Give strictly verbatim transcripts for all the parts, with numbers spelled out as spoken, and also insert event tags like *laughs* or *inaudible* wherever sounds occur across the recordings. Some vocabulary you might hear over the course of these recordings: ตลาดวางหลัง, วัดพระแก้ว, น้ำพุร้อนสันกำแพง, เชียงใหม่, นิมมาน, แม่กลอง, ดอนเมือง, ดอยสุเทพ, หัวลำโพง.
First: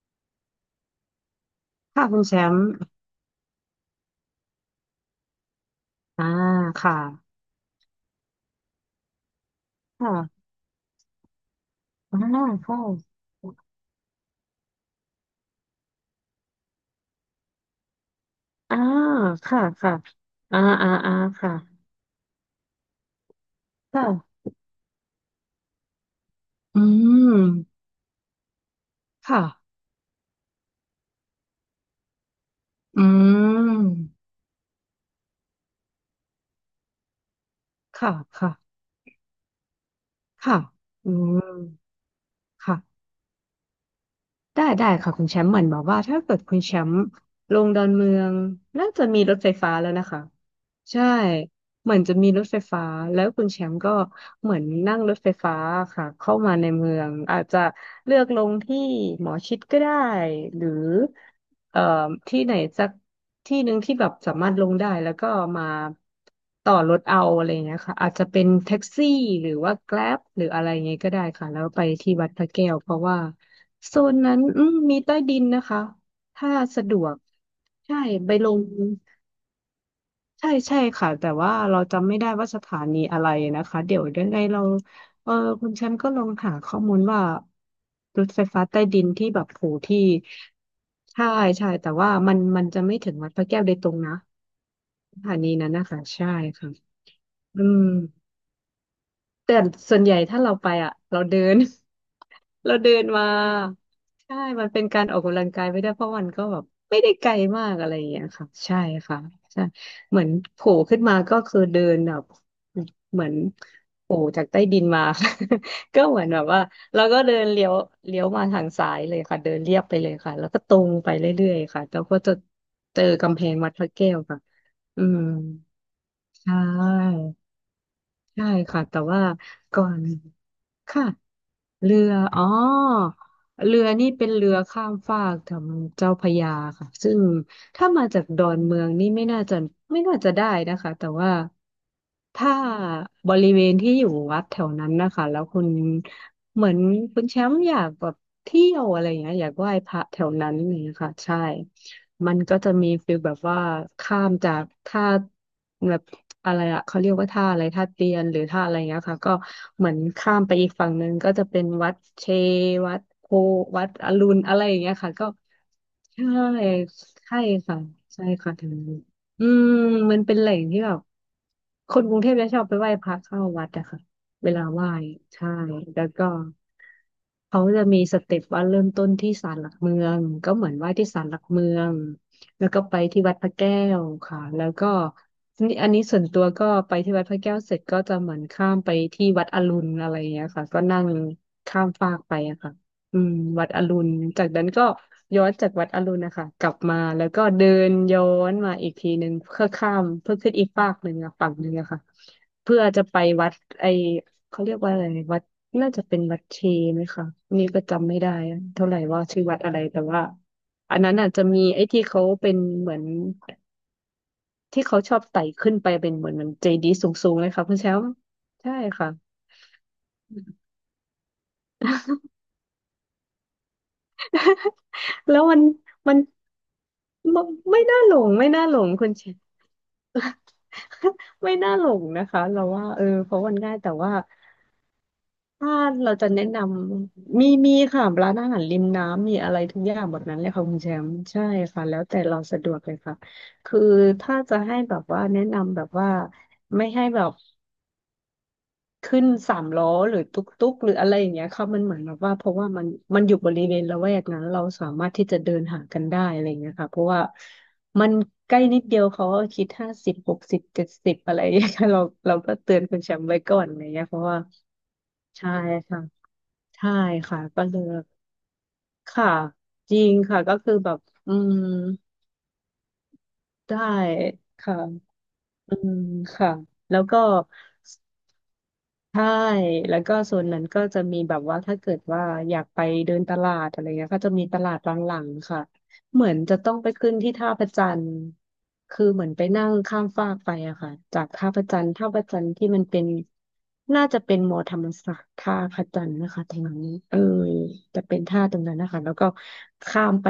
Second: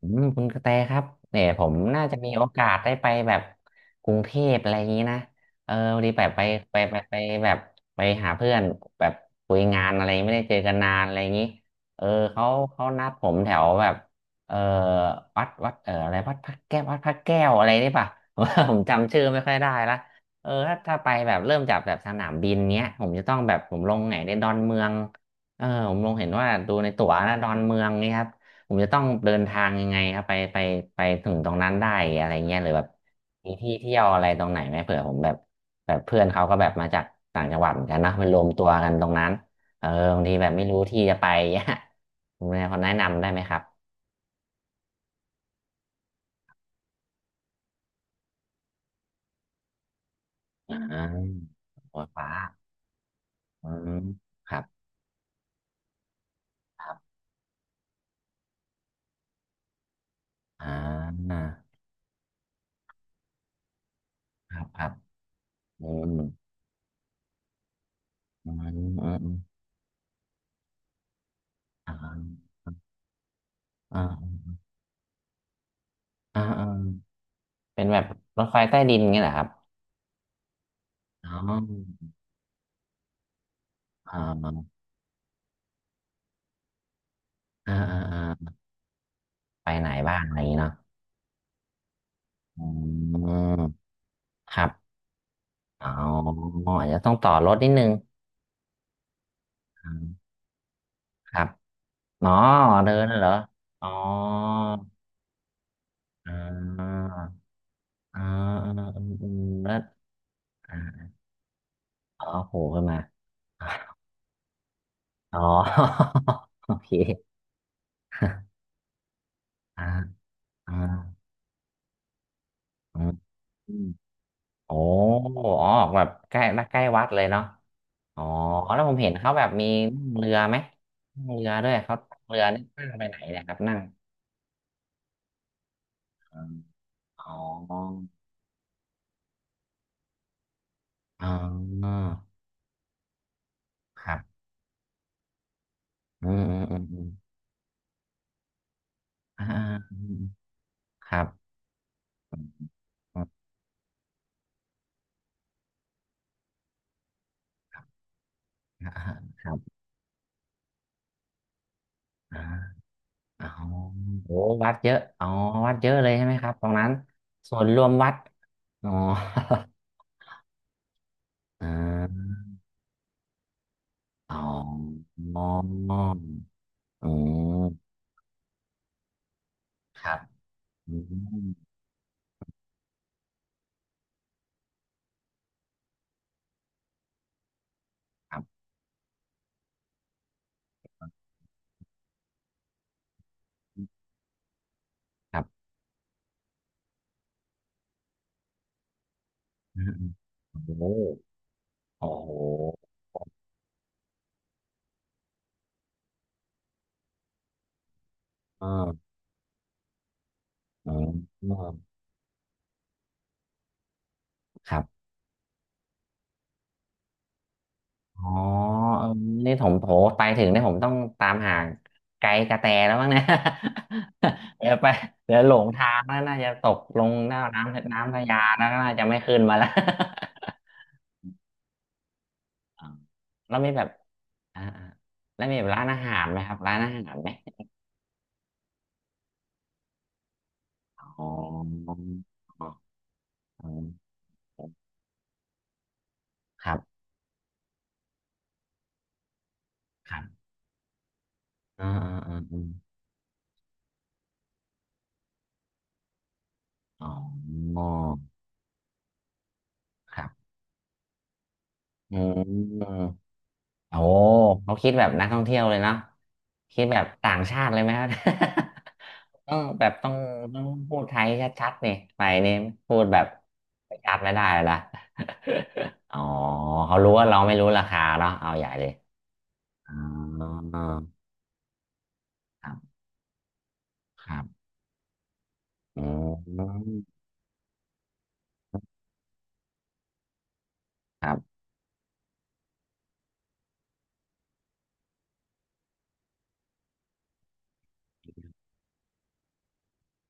อืมคุณกระแตครับเนี่ยผมน่าค่ะจะคุณมีแชโอมป์กาสได้ไปแบบกรุงเทพอะไรอย่างนี้นะเออพอดีแบอ่าบไปไปไปค่ะไปแบบไปหาเพื่อนแบบคุยงานอะไรไม่ค่ะได้เจอกันนานอะไรอย่างนี้เอออ่าเขาคเขานัด่ะผมแถวแบบเออวัดวัดเอออะไรวัดพระแก้ววัดพระแก้วอะไรนี่ป่ะ *laughs* ผอ่ามจำชื่อไม่ค่อยค่ะได้ค่ะละเอออ่าถ้าอ่าถ้าไปอ่าแบบเริ่มจากค่ะแบบสนามบินเนี้ยผมจะต้องแบบผมลงไหนในค่ะดอนเมืองเออผมลงเห็นว่าดูอืในตั๋วนะดอนเมืมองนี่ครับ ผมจะต้องเดิค่ะนทางยังไงครับไปไปไปถึงตรงนั้นได้อะไรเงี้ยหรือแบบอืมีที่มเที่ยวอะไรตรงไหนไหมเผื่อผมแบบแบบเพื่อนเขาก็แบบมาจากต่างจังหวัดเหมือนกันนะค่ะมันรวมค่ะตัวกันตรงนั้นเออบางทีแบบค่ะไม่รู้ที่อืจะไป ม *laughs* เนี่ยคุณแม่คนแนะค่ะ นำได้ไหมครับได้ได้ค่ะคุณแชมป์เหมือนบอกว่าถ้าเกิดคุณแชมป์ลงดอนเมืองน่าจะมีรถไฟฟ้าแล้วนะคะอ่าใช่เหมือโอ้นจะมีฟ้ารถไฟฟ้าแล้วคุณแชอืมป์ก็มคเหมืรัอนบนั่งรถไฟฟ้าค่ะเข้ามาในคเมืรัอบงอาจจะเลือกลงที่หมอชิดก็ได้หอ่รือาเอ่อที่ไหนสักที่หนึ่งที่แบบสามารคถรัลบงครับได้แล้วก็มาอืมต่อรถเอาอะไรอย่างเงี้ยค่ะอาจจะเป็นอืมแท็กซี่อืมหรือว่าแกร็บหรืออะไรอย่างเงี้ยก็ได้ค่ะแล้วไปอ่ที่วัดพาระแก้วเพราะว่า โซอ่นนั้นาอืมมีใต้ดินนะคะ อ่าถ้าอ่าสะดวกเป็นแบใช่บไปรถลไฟงใต้ดินเงี้ยเหรอครับใช่ใช่ค่ะแต่อ๋ว่าเราอจำไม่ได้ว่าสถานีอะไรนะคะเดี๋ยวอ่ยังไงเราาเออคุณแชมป์ก็ลองหาข้อมูลว่าอ่ารถไฟอ่า ฟ้าใต้ดินที่แบบโหไปไหนที่บ้างอะไรอย่างงี้เนาะใช่ใช่แต่ว่ามันอืมันจะมไม่ถึงวัดพระแก้วโดยตรงนะครับสถานีนั้นอ๋อนะคะใช่ค่ะอาจจะต้องต่อรถอืนิดนึม งแต่อืส่วนมใหญ่ถ้าเราไปอ่ะเราคเดิรับน อ๋อ *laughs* เราเดิเดินนน่ะมาเหรออ๋อใช่มันเป็นการออกกำลังกายไปได้วยเพราะมันอ่ก็แบบไม่าได้ไกลมากอะไรอย่างอ่าเงี้ยค่ะใช่อ่าอืมค่ะอืมใช่แล้วเหมือนโผล่อ่าขึ้นมาก็คือเดินแบอ๋บอโผล่ขึ้นมาเหมือนโผล่จากใต้ดินมา อ๋อ *laughs* ก็เหมือนแบบ *laughs* ว่าโอเค เราก็เดินเลี้ยวเลี้ยวมาทาง *laughs* ซ้ายเลยค่ะเดินเรียอ่าบไปเลยค่ะแล้วก็ตอ่ารงไปเรื่อยๆค่ะแล้วก็จะอืเจอมกำแพงวัอืดพมระแก้วค่ะโอ้อืมอ๋อแบบใกล้ใช่ ใกล้วัดเลยเนาะอ๋อใช่แล้ค่ะวผมแต่เห็นว่าเขาแบบมีก่อนั่นงเรือไหมค่ะนั่งเรือด้วยเรืเขาอนั่งเรือ๋ออนี่นั่งไปไหนเนี่ยครับนั่เรืง อนี่เป็นเรือข้ามฟากทางเจ้าพระยาค่ะซึ่งอ๋อถ้ามาจากดอนเมืองนี่ไม่น่าจะไม่น่าจะได้นะคะแต่อ๋ว่าอถ้าบริเวณที่อคยู่รับวัดแถวนั้นนะคะแล้วคุณอืมอืมเหมืออืนมอืมคุณแชมป์อยากแบบเที่ยวอะไรอย่างเงี้ยออ่ายากไหว้พอืมระอืแถมวนั้นนี่างเงี้ยคค่ะรับใช่ มัอืนมก็จะมีฟิลอืมแบบว่าข้ามจากท่าแบบอะไรอะเขาเรียกว่าท่าอะไรครับท่าเตียนหรือท่าอะไรอ่าเงี้ยค่ะก็ครับเหมือนข้ามไปอีกฝั่งหนึ่งก็จะเป็นวัดเชอ่าวัดโพอ๋อวัดอรุโอ้ณอะไรวัอดย่างเยเงี้ยอะค่ะอ๋ก็อวัดเยอะเลยใช่ใช่ไหมครับตรงนั้นใช่ส่วนรค่ะวมวัดใช่ค่ะถึงอ๋อ นี้อืม *laughs* มันเป็นแหล่งที่แบบอ่คนกรุงเทาพจะชอบไปไหว้พระเข้าวัดอะค่ะอ๋อเวลาไหว้อ๋อใช่มแล้วก็ อืเขามจะมีสเต็ปว่าเริ่มต้นที่ศาลหลักเมืคอรับงก็เหมือนไหว้อืที่ศาลหลักเมืมองแล้วก็ไปที่วัดพระแก้วค่ะแล้วก็นี่อันนี้ส่วนตัวก็ไปที่วัดพระแก้วเสร็จก็จะเหคมือรันบข้ามไปที่วัดอรุณอะไรอย่างเงี้ยค่ะก็นั่งข้ามฟากไปอะค่ะอืมวัดอรุณจากนั้นก็ครัย้อนจาบกวัดอรุณนะคะกลับมาแล้วก็เดินย้อนมาอีกทีหนึ่งเพื่ออืมข้าอืมมเพื่อขึ้นอีกโอ้โหฟากหนึ่งอะฝั่งหนึ่งอะค่ะโอ้โหเพื่อจะไปวัดไอ เขาเรียกว่าอะไรวัดน่าจะเป็นวัดเชไหมคะอันนี้ก็จำไม่ได้เอเท่าไหร่อว่าชื่อวัดอะไรแต่ว่าเออันนั้นอาจจะมีไอ้มที่เขาเป็นเหมือนครัที่เขาบ ชอบไต่ขึ้นไปเป็นเหมือนเหมือนเจดีย์สูงๆเลยค่ะคุณแชมป์อ๋อใช่เออค่ะนี่ผมโถไปถึงเนี่ยผมต้องตามหาไกด์กระแตแล้วมั้งเนี่ย *laughs* เดี๋ยวไปเดี๋แล้ยววหลมันงทางมัแล้นวน่าจะตกลงหน้าไม่ไม่น้ำน่าหลน้ำพงญาไม่แล้น่าวหลงน่าจะคุณไม่แชขึ้มนป์ มาแล้ว *laughs* ไม่น่าหลงนะคะเรา *laughs* อ๋อว่าเออเพราะมัแล้นวมีง่ายแบบแต่ว่า อ่าอ่าแล้วมีแบบถ้าร้านอาเราหารจะไหมแนะครันบร้านอาหารไหมำมีมีค่ะร้านอาหารริมน้ำมีอะไรทุกอย่างหมดนั้นเลยค่ะคุณแชมป์อ๋อใช่ค่ะแล้วแต่เราสะดวกเลยค่ะอ๋อคือถ้าจะให้แบบว่าแนะนำแบบว่าครัไม่บ ให้แบบขึ้นสามล้อคหรืรัอตุ๊กบตุ๊กหรืออะไรอย่างเงี้ยค่ะมันอ่าเหมือนแบอ่าบว่าอ่าเพอราะมว่ามันมันอยู่บริเวณละแวกนั้นเราสามารถที่จะเดินหากันได้อะไรอย่างเงี้ยค่ะเพราะว่าอ๋อมันใกล้นิดเดียวเขาก็คิดห้าสิบครัหกบสิบเจ็ดสิบอะไรอย่างเงี้ย *laughs* ค่ะเราอืเราก็เตือม นคุณแชมป์ไว้ก่อนอะไรอย่างโอ้เงี้ยเพราะว่าเขาคิดแบบนักท่องใช่เที่ยวเลยเนาะค่ะ คิดใช่แบบต่างค่ะชาก็ติเลเลยไหมคยรับ ค่ะ *laughs* ต้องแบบจริต้องงค่ะก็ต้องคือแบพูบดไทยอืมชัดๆนี่ไปนี่พูดแบบได้ชัดไม่ได้ละ ค่ะอืม *laughs* อ๋อค่ะแล้เขาวรู้ก็ ว่าเราไม่รู้ราคาเนาะเอาใหญ่เลยใช่อ๋อแล้วก็โซนนั้นก็จะมีแบบว่าถ้าเกิดว่าอยากครัไปบเดินตลาดอะไรเงี้ยก็คจะรัมีตบลาดบางหลังๆค่ะอืเหมือนจะต้องไปขึ้นมที่ท่าพระจันทร์คือเหมือนไปนั่งข้ามฟากไปอะค่ะจาคกรัท่าพบระจันทร์ท่าพระจันทร์ที่มันเป็นน่าจะเป็นมอธรรมศาสตร์ท่าพระจันทร์นะคะแถวนี้เออจะเป็นท่าตรงนั้นนะคะแล้วก็ข้ามไป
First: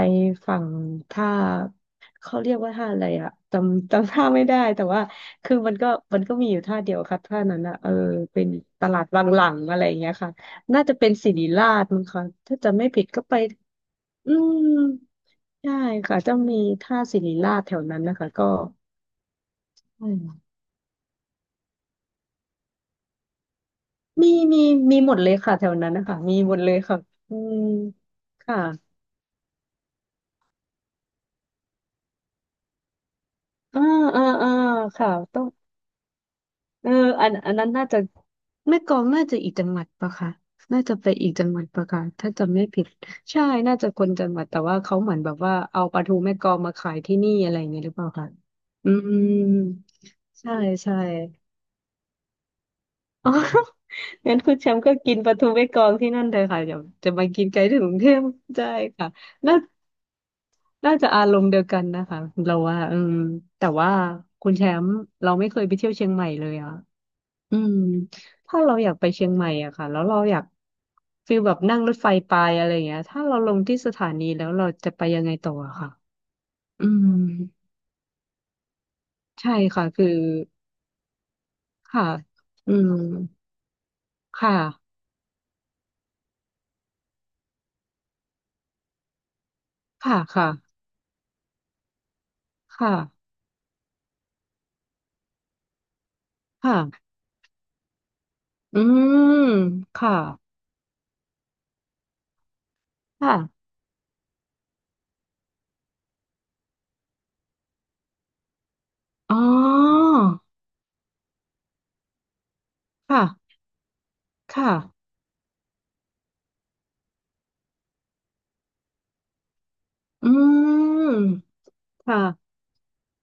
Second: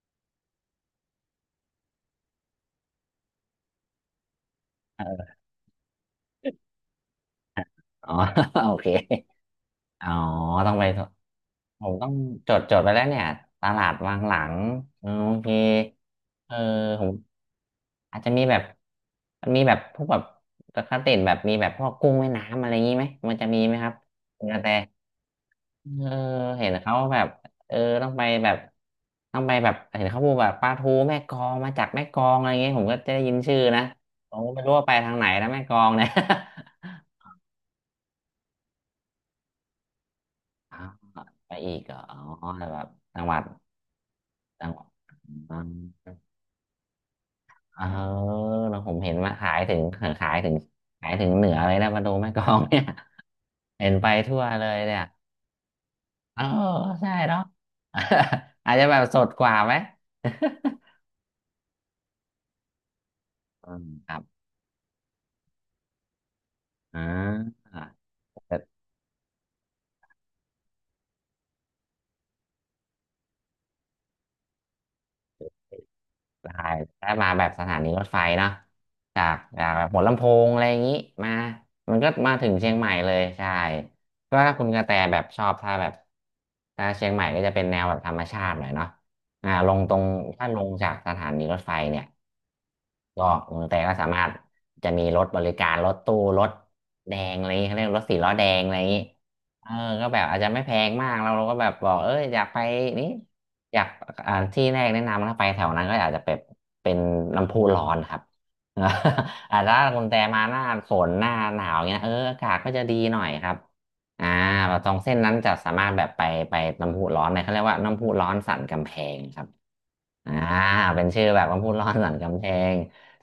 ฝั่งท่า *laughs* เขาเรียกว่าท่าอะไรอะจำจำท่าไม่ได้แต่ว่า อคือมันก็มันก็มีอยู่ท่าเดียวครับท่านั้นอะเออ๋อ เป็น *laughs* โอตเคลาดวังหลังอะไรอย่างอ๋อเงี้ยค่ะต้องน่าไป จะเป็นศิริราผชมมั้งต้องคะจถ้าดจะจดไม่ไปแล้ผิวดเนี่ก็ยไปตลาดวางอืหลังมเออโอเคใช่ค่ะจะเอมีอท่าผมศิริราชแถวนั้นนะอาจจะคะมีก็แบบมีแบบพวอืกแบมบปกติแบบมีแบบพวกกุ้งแม่น้ำอะไรอย่างนี้ไหมมันจะมีไหมครับมีคุณกมีระแตมีหมดเลยค่ะแถวนั้นเอนะอคะมีหมดเห็เลนยเขาค่ะแบบอืมเออต้องไปแบบค่ะต้องไปแบบเห็นเขาพูดแบบปลาทูแม่กลองมาจากแม่กลองอะไรอย่างเงี้ยผมก็จะได้ยินชื่ออ่านะอ่าผมอ่าก็ไม่รู้ว่าไปค่ะทางไหนต้อง นะแม่กลองเนี่ย เอออันอันนั้นน่าจะแม่กลองน่าจะอีกจังหวัดปะคะออน่าจะไปอีกจัไปงหวัดอีกปะเหรอคะถ้าอ๋อจำไม่แต่แบผิบดจังหวัใช่ดน่าจะคนจังหวัดแต่จังหว่าวัดเขาเหมือนแบบว่าอืเอาปลามทูแม่กลองมาขายที่นี่อะไรอย่างเอเงี้ยอหรือเปล่าคะแล้วผอืมเห็นมาขายถึมงขายถึใช่งใช่ขายถึงเหนือเลยนะมาดูแม่กลองเนี่ย อ๋อ *laughs* เห็นไป *laughs* งั้ทั่นวคุณเลแชยมป์ก็เนี่ยกินปลาทูแม่กลองที่นั่นเลเออยค่ะเดี๋ยวจะใช่มาเนาะ กินไกลถึงกรุงเทพ *laughs* ใช่อาจจะแบบค่ะสดกว่าน่าไหม น่าจะอารมณ์เดียวกันนะคะเราว่าอืม *laughs* แต่อืม ว่า *laughs* ครับคุณแชมป์เราไม่เคยไปเที่ยวเชียงใหม่เลยอ่ะ อ่อืา มถ้าเราอยากไปเชียงใหม่อะค่ะแล้วเราอยากฟีลแบบนั่งรถไฟไปอะไรเงี้ยถ้าเราลงที่สถานีแล้วเราจะไปยังไงต่ออะค่ะได้อืมถ้ามาแบบสถานีรถไฟเนอะจากใช่จากแบค่ะบหัวคือลำโพงอะไรอย่างนี้มามันค่ะก็มาถึงเชีอืยงใหม่มเลยใช่ก็ถ้าค่ะคุณกระแตแบบชอบถ้าแบบถ้าเชียงใหม่ก็จะเป็นแนวแบบธรรมชาติหน่อยเนาะอ่าลงตรงค่ะถ้าค่ะลงจากสถานีรถไฟเนี่ย คก็่ะเมืองไทยก็สามารถจะมีรถบริการรถตู้รถค่ะแดงอะไรอย่างงี้เขาเรียกรถสี่ล้อแดงอะไรอือย่างนี้มเออก็ค่ะแบบอาจจะไม่แพงมากเราเราก็แบบบอกเอออยากไปนี่ค่ะอยากอ่าที่แรกแนะนำถ้าไปแถวนั้นก็อาจจะเป็นเป็นน้ำพุร้อนครับ อ๋อ *laughs* อาจจะถ้าคุณแต่มาหน้าฝนหน้าหนาวเงี้ยเอออากาศก็จะดีหน่ค่ะอยครับอ่าค่ะแบบตรงเส้นนั้นจะสามารถแบบไปไปน้ำพุร้อนเนี่ยเขาเรียกว่าน้ำพุร้อนสันกำแพงครับ อือ่าเป็นมชื่อแบบว่าพูดล่อสันกำแพค่ะง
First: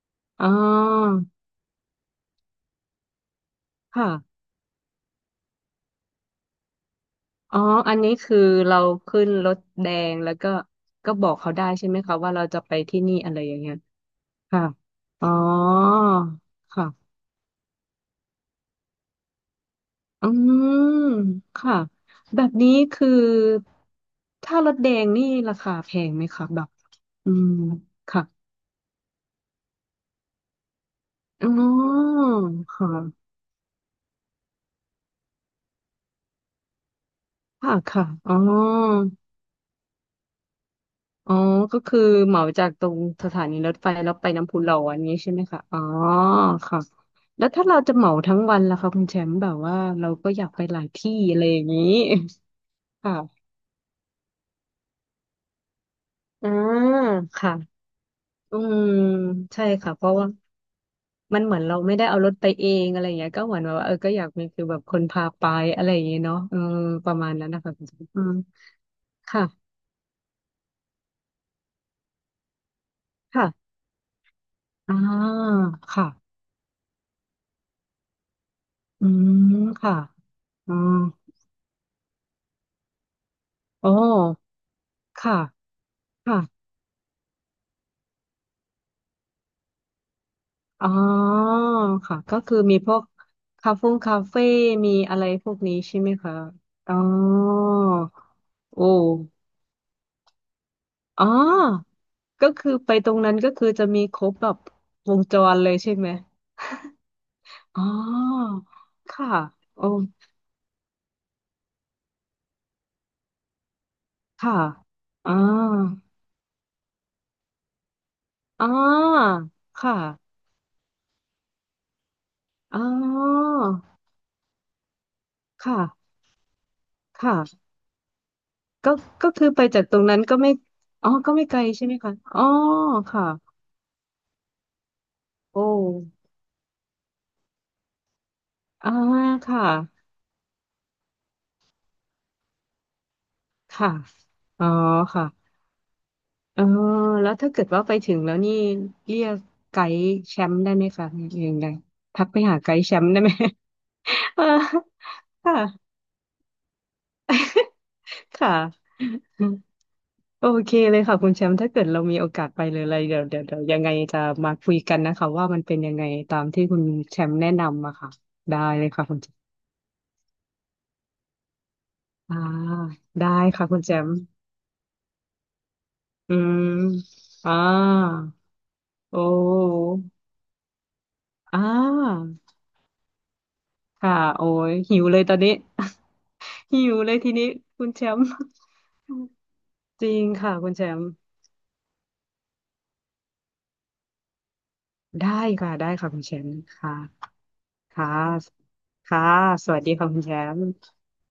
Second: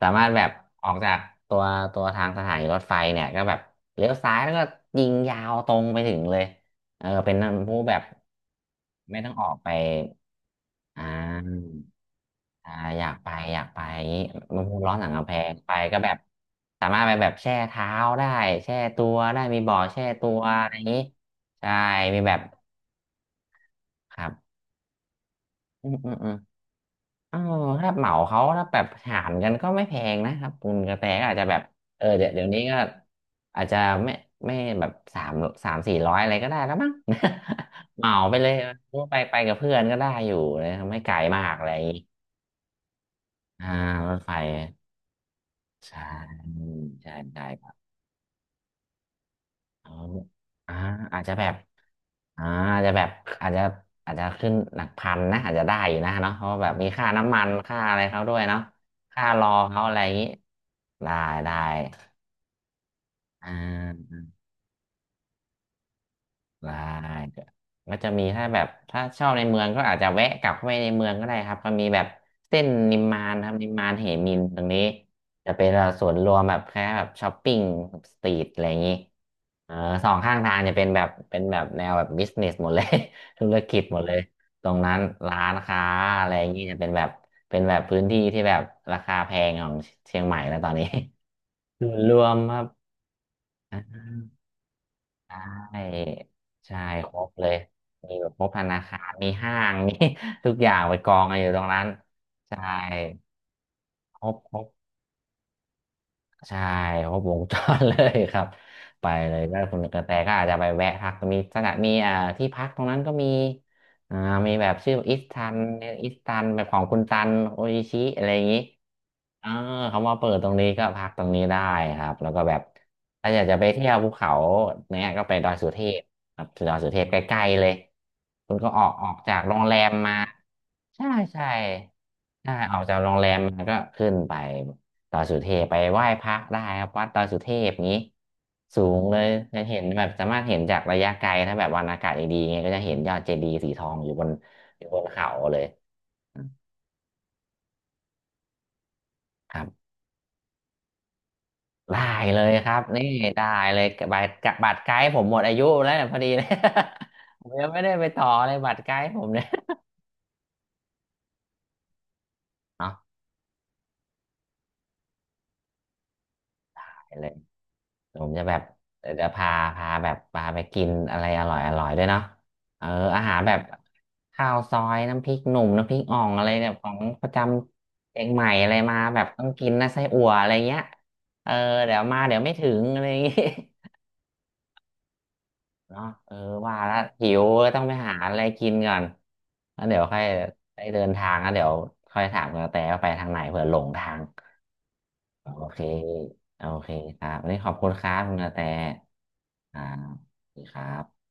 สามารถแบอ๋อบออกจากตัวตัวทางสถานีรถไฟเนี่ยก็แบบเลี้ยค่ะ วซ้ายแล้วก็ยิงยาวตรงไปถึงเลยเออเป็นอ๋อผู้แบอันบนี้คือเราไม่ขึ้ต้นองอรอกถไปแดงแล้วก็อ่ก็บอกเขาได้าใช่ไหมคะว่าเราจะอ่าไปที่อยากนี่ไปอะไรออย่างยากเงี้ยไปอย่างนี้มัค่ะนพูดร้อสังอ๋กำอแพงไปก็แบบสาค่ะมารถไปแบบแช่เท้าได้แช่ตัวได้มีบ่อแช่อืตัวอะมไรอย่างนี้ใช่ค่ะมีแบบแบบนี้คือครับถ้ารถแดงนี่ราคาอืแพมอืงมไหมอืม คะแบบอืเออมถ้าเหมาค่ะเขาถ้าแบบถามกันก็ไม่แพงนะครับคุณกระแตก็อาจจะอ๋แบบเอออเดี๋ยวเดี๋ยวนี้ก็ค่ะอาจจะไม่ไม่แบบสามสามสี่ร้อยอะไรก็ได้แล้วมั้ง ค่ะ *laughs* เหค่ะมาอ๋ไปอ เลยไปไปกับเพื่อนก็ได้อยู่เลยไม่ไกลอ๋อมากอะไรอก็ย่างงี้คือเหมาจากตรงสถานีอ่ารถไฟรแล้วถไปไฟน้ำพุร้อนนี้ใช่ไหมคะอ๋อใช่ค่ะใช่ใช่แล้วคถ้ารับเราจะเหมาทั้งวันล่ะคะคุณแชมป์แบบว่าออเราก็อยากไปอ่าหลายที่อาจจะอะแบไรบ อย่างนี้ อ่าอาจจะแบ *laughs* บค่ะอาจจะอาจจะขึ้นหลักพันนะอาจจะได้อยู่นะเนาะเพอืราะว่าแบบมีมค่าน้ำมันค่ะค่าอะไรเขาด้วยอืเนาะมค่ารอใช่เขาอะค่ะไรเพอย่างราะนี้ว่าได้มันเหได้มือนเราไม่ได้เอารถไปเองอะไรอย่างเงี้ยก็อ่เหมือนแบบว่าเออก็า อยากมีคือแบบคนพาไปอะไรอย่างเงี้ยเนาะเออได้ประมาณนั้นนะคะคุณก็แชมจะป์อืมีมถ้าแบบถ้าชอบในค่ะเมืองก็อาจจะแวะกลับเข้าไปในเมืองก็ได้ครับก็มีแบบเส้นนิมมานคค่ะรับนิมมานเหมินตรงนี้อ่าจะเป็นแบบสค่ะวนรวมแบบแค่แบบช้อปปิ้งสตรีทอะไรอย่างนี้อืมเออค่ะสองข้างทางอืจะเป็นมแบบเป็นแบบแนวแบบบิสเนสหมดเลย *laughs* ธุรกิจอ๋อหมดเลยตรงนั้นค่ะร้านค้าอะไรค่ะ อย่างนี้จะเป็นแบบเป็นแบบพื้นที่ที่แบบราคาแพงของเชียงใหม่แล้วตอนนี้ อ๋อ *laughs* ส่วนรค่ะวมก็คคือรับ มีพวกคาเฟ่คาเฟ่มีอะไรพวกนี้ใช่ใช่ไหมคะใช่อ๋อครบเลยมีแบบครบธนาโอ้คารมีห้างมี *laughs* ทุกอย่างไปกออ๋งอกันอยู่ตรงนั้นก็ใช่คือไปตรงนั้นก็คือจะมีคครรบบแบครบบวงจรเลยใช่ไหมใช่ครบวงจรอ๋อเลยครับ *laughs* ไปค่ะเลยก็คุณโอ้กระแตก็อาจจะไปแวะพักมีสถานมีอ่าที่พักตรงนั้นก็มีอ่ามีค่ะแบบชื่ออิสอ๋อตันอิสตันแบบของคุณตันโออิชิอะไรอย่างนี้ อ๋ออ่าคเขามาเปิ่ะดตรงนี้ก็พักตรงนี้ได้ครับแล้วก็แบบอ๋ถ้าอยาอกจะไปเที่ยวภูเขาเนี้ยก็ไปดอยสุเทพค่ะครับดอยสุเทพใกล้ๆเลค่ะยคุณก็ออก็กออกก็จากคือโรไปงแรจากมตรงมานั้นก็ไม่ใช่อ๋อก็ไม่ใช่ไกลใช่ไหมคะอ๋อใช่ออกจากโรงค่ะแรมมาก็ขึ้นไปดอยสุเทพโอ้ไปไหว้พระได้ครับวัดดอยสุเทพนี้สูอ่างเลยจะค่ะ เห็นแบบสามารถเห็นจากระยะไกลถ้าแบบวันอากาศดีๆไงก็จะเห็นยอดเจดีย์สีทอค่ะงอยู่บนอ๋ออยู่บนค่ะเขาเลยเออแล้วถ้าเกิดว่าไปถึงแล้วนี่เรียกครัไกบ ด์แชมป์ได้ไหมคะเรียังไงได้ทักเลไปยหาคไกรับด์แชนี่มป์ได้ไหม *laughs* ได้เลยบัตรเออบัตรไกด์ผมหมดอาค่ะยุแล้วเนี่ยพอดีเลย *laughs* ผมยังไม่ได้ไปต่อเลค่ะยบัตรไกด์ผมเนี่ย *laughs* โอเคเลยค่ะคุณแชมป์ถ้าเกิดเรามีโอกาสไปเลยเนาะอะไรเดี๋ยวเดี๋ยวเดี๋ยวยังไงจะมาคุยกันนะคะว่ามันเป็นยังไงตามที่คุณไปแชเลมยป์แนะนำอะค่ะผมจะแบได้บเลยค่ะเดี๋ยคุวณจะแชมพาป์พาแบบพาไปกินอะไรอร่อยอร่อยด้วยเนาะอ่าเอออาได้หารแบบค่ะคุณแชมป์ข้าวซอยน้ำพริกหนุ่มน้ำพริกอ่องอือะไรมเนี่ยของประจอ่าำเชียงใหม่อะไรมาแบโอ้บต้องกินนะไส้อั่วอะไรเงี้ยเอออ่เดี๋ยวมาาเดี๋ยวไม่ถึงอะไรอย่างงี้ ค่ะโอ้ยหิวเลยตอนนี้ เนาะเออว่าหิแล้ววเลยหิทีวนี้ก็ต้อคุงณไปแชหามป์ อะไรกินก่อนแล้วเดี๋ย *laughs* วจริค่อยงค่ะคุณไปแชเดิมป์นทางแล้วเดี๋ยวค่อยถามกระแตว่าไปทางไหนเผื่อหลงทางได้โอค่ะเคได้ค่ะคุณแชมป์โอเคค่ะครับวันนี้ขอบคุณคค่ะรับคุณกระแตค่ะสอ่าวัสดีสค่ะคุณแชวัสมดีป์ครับ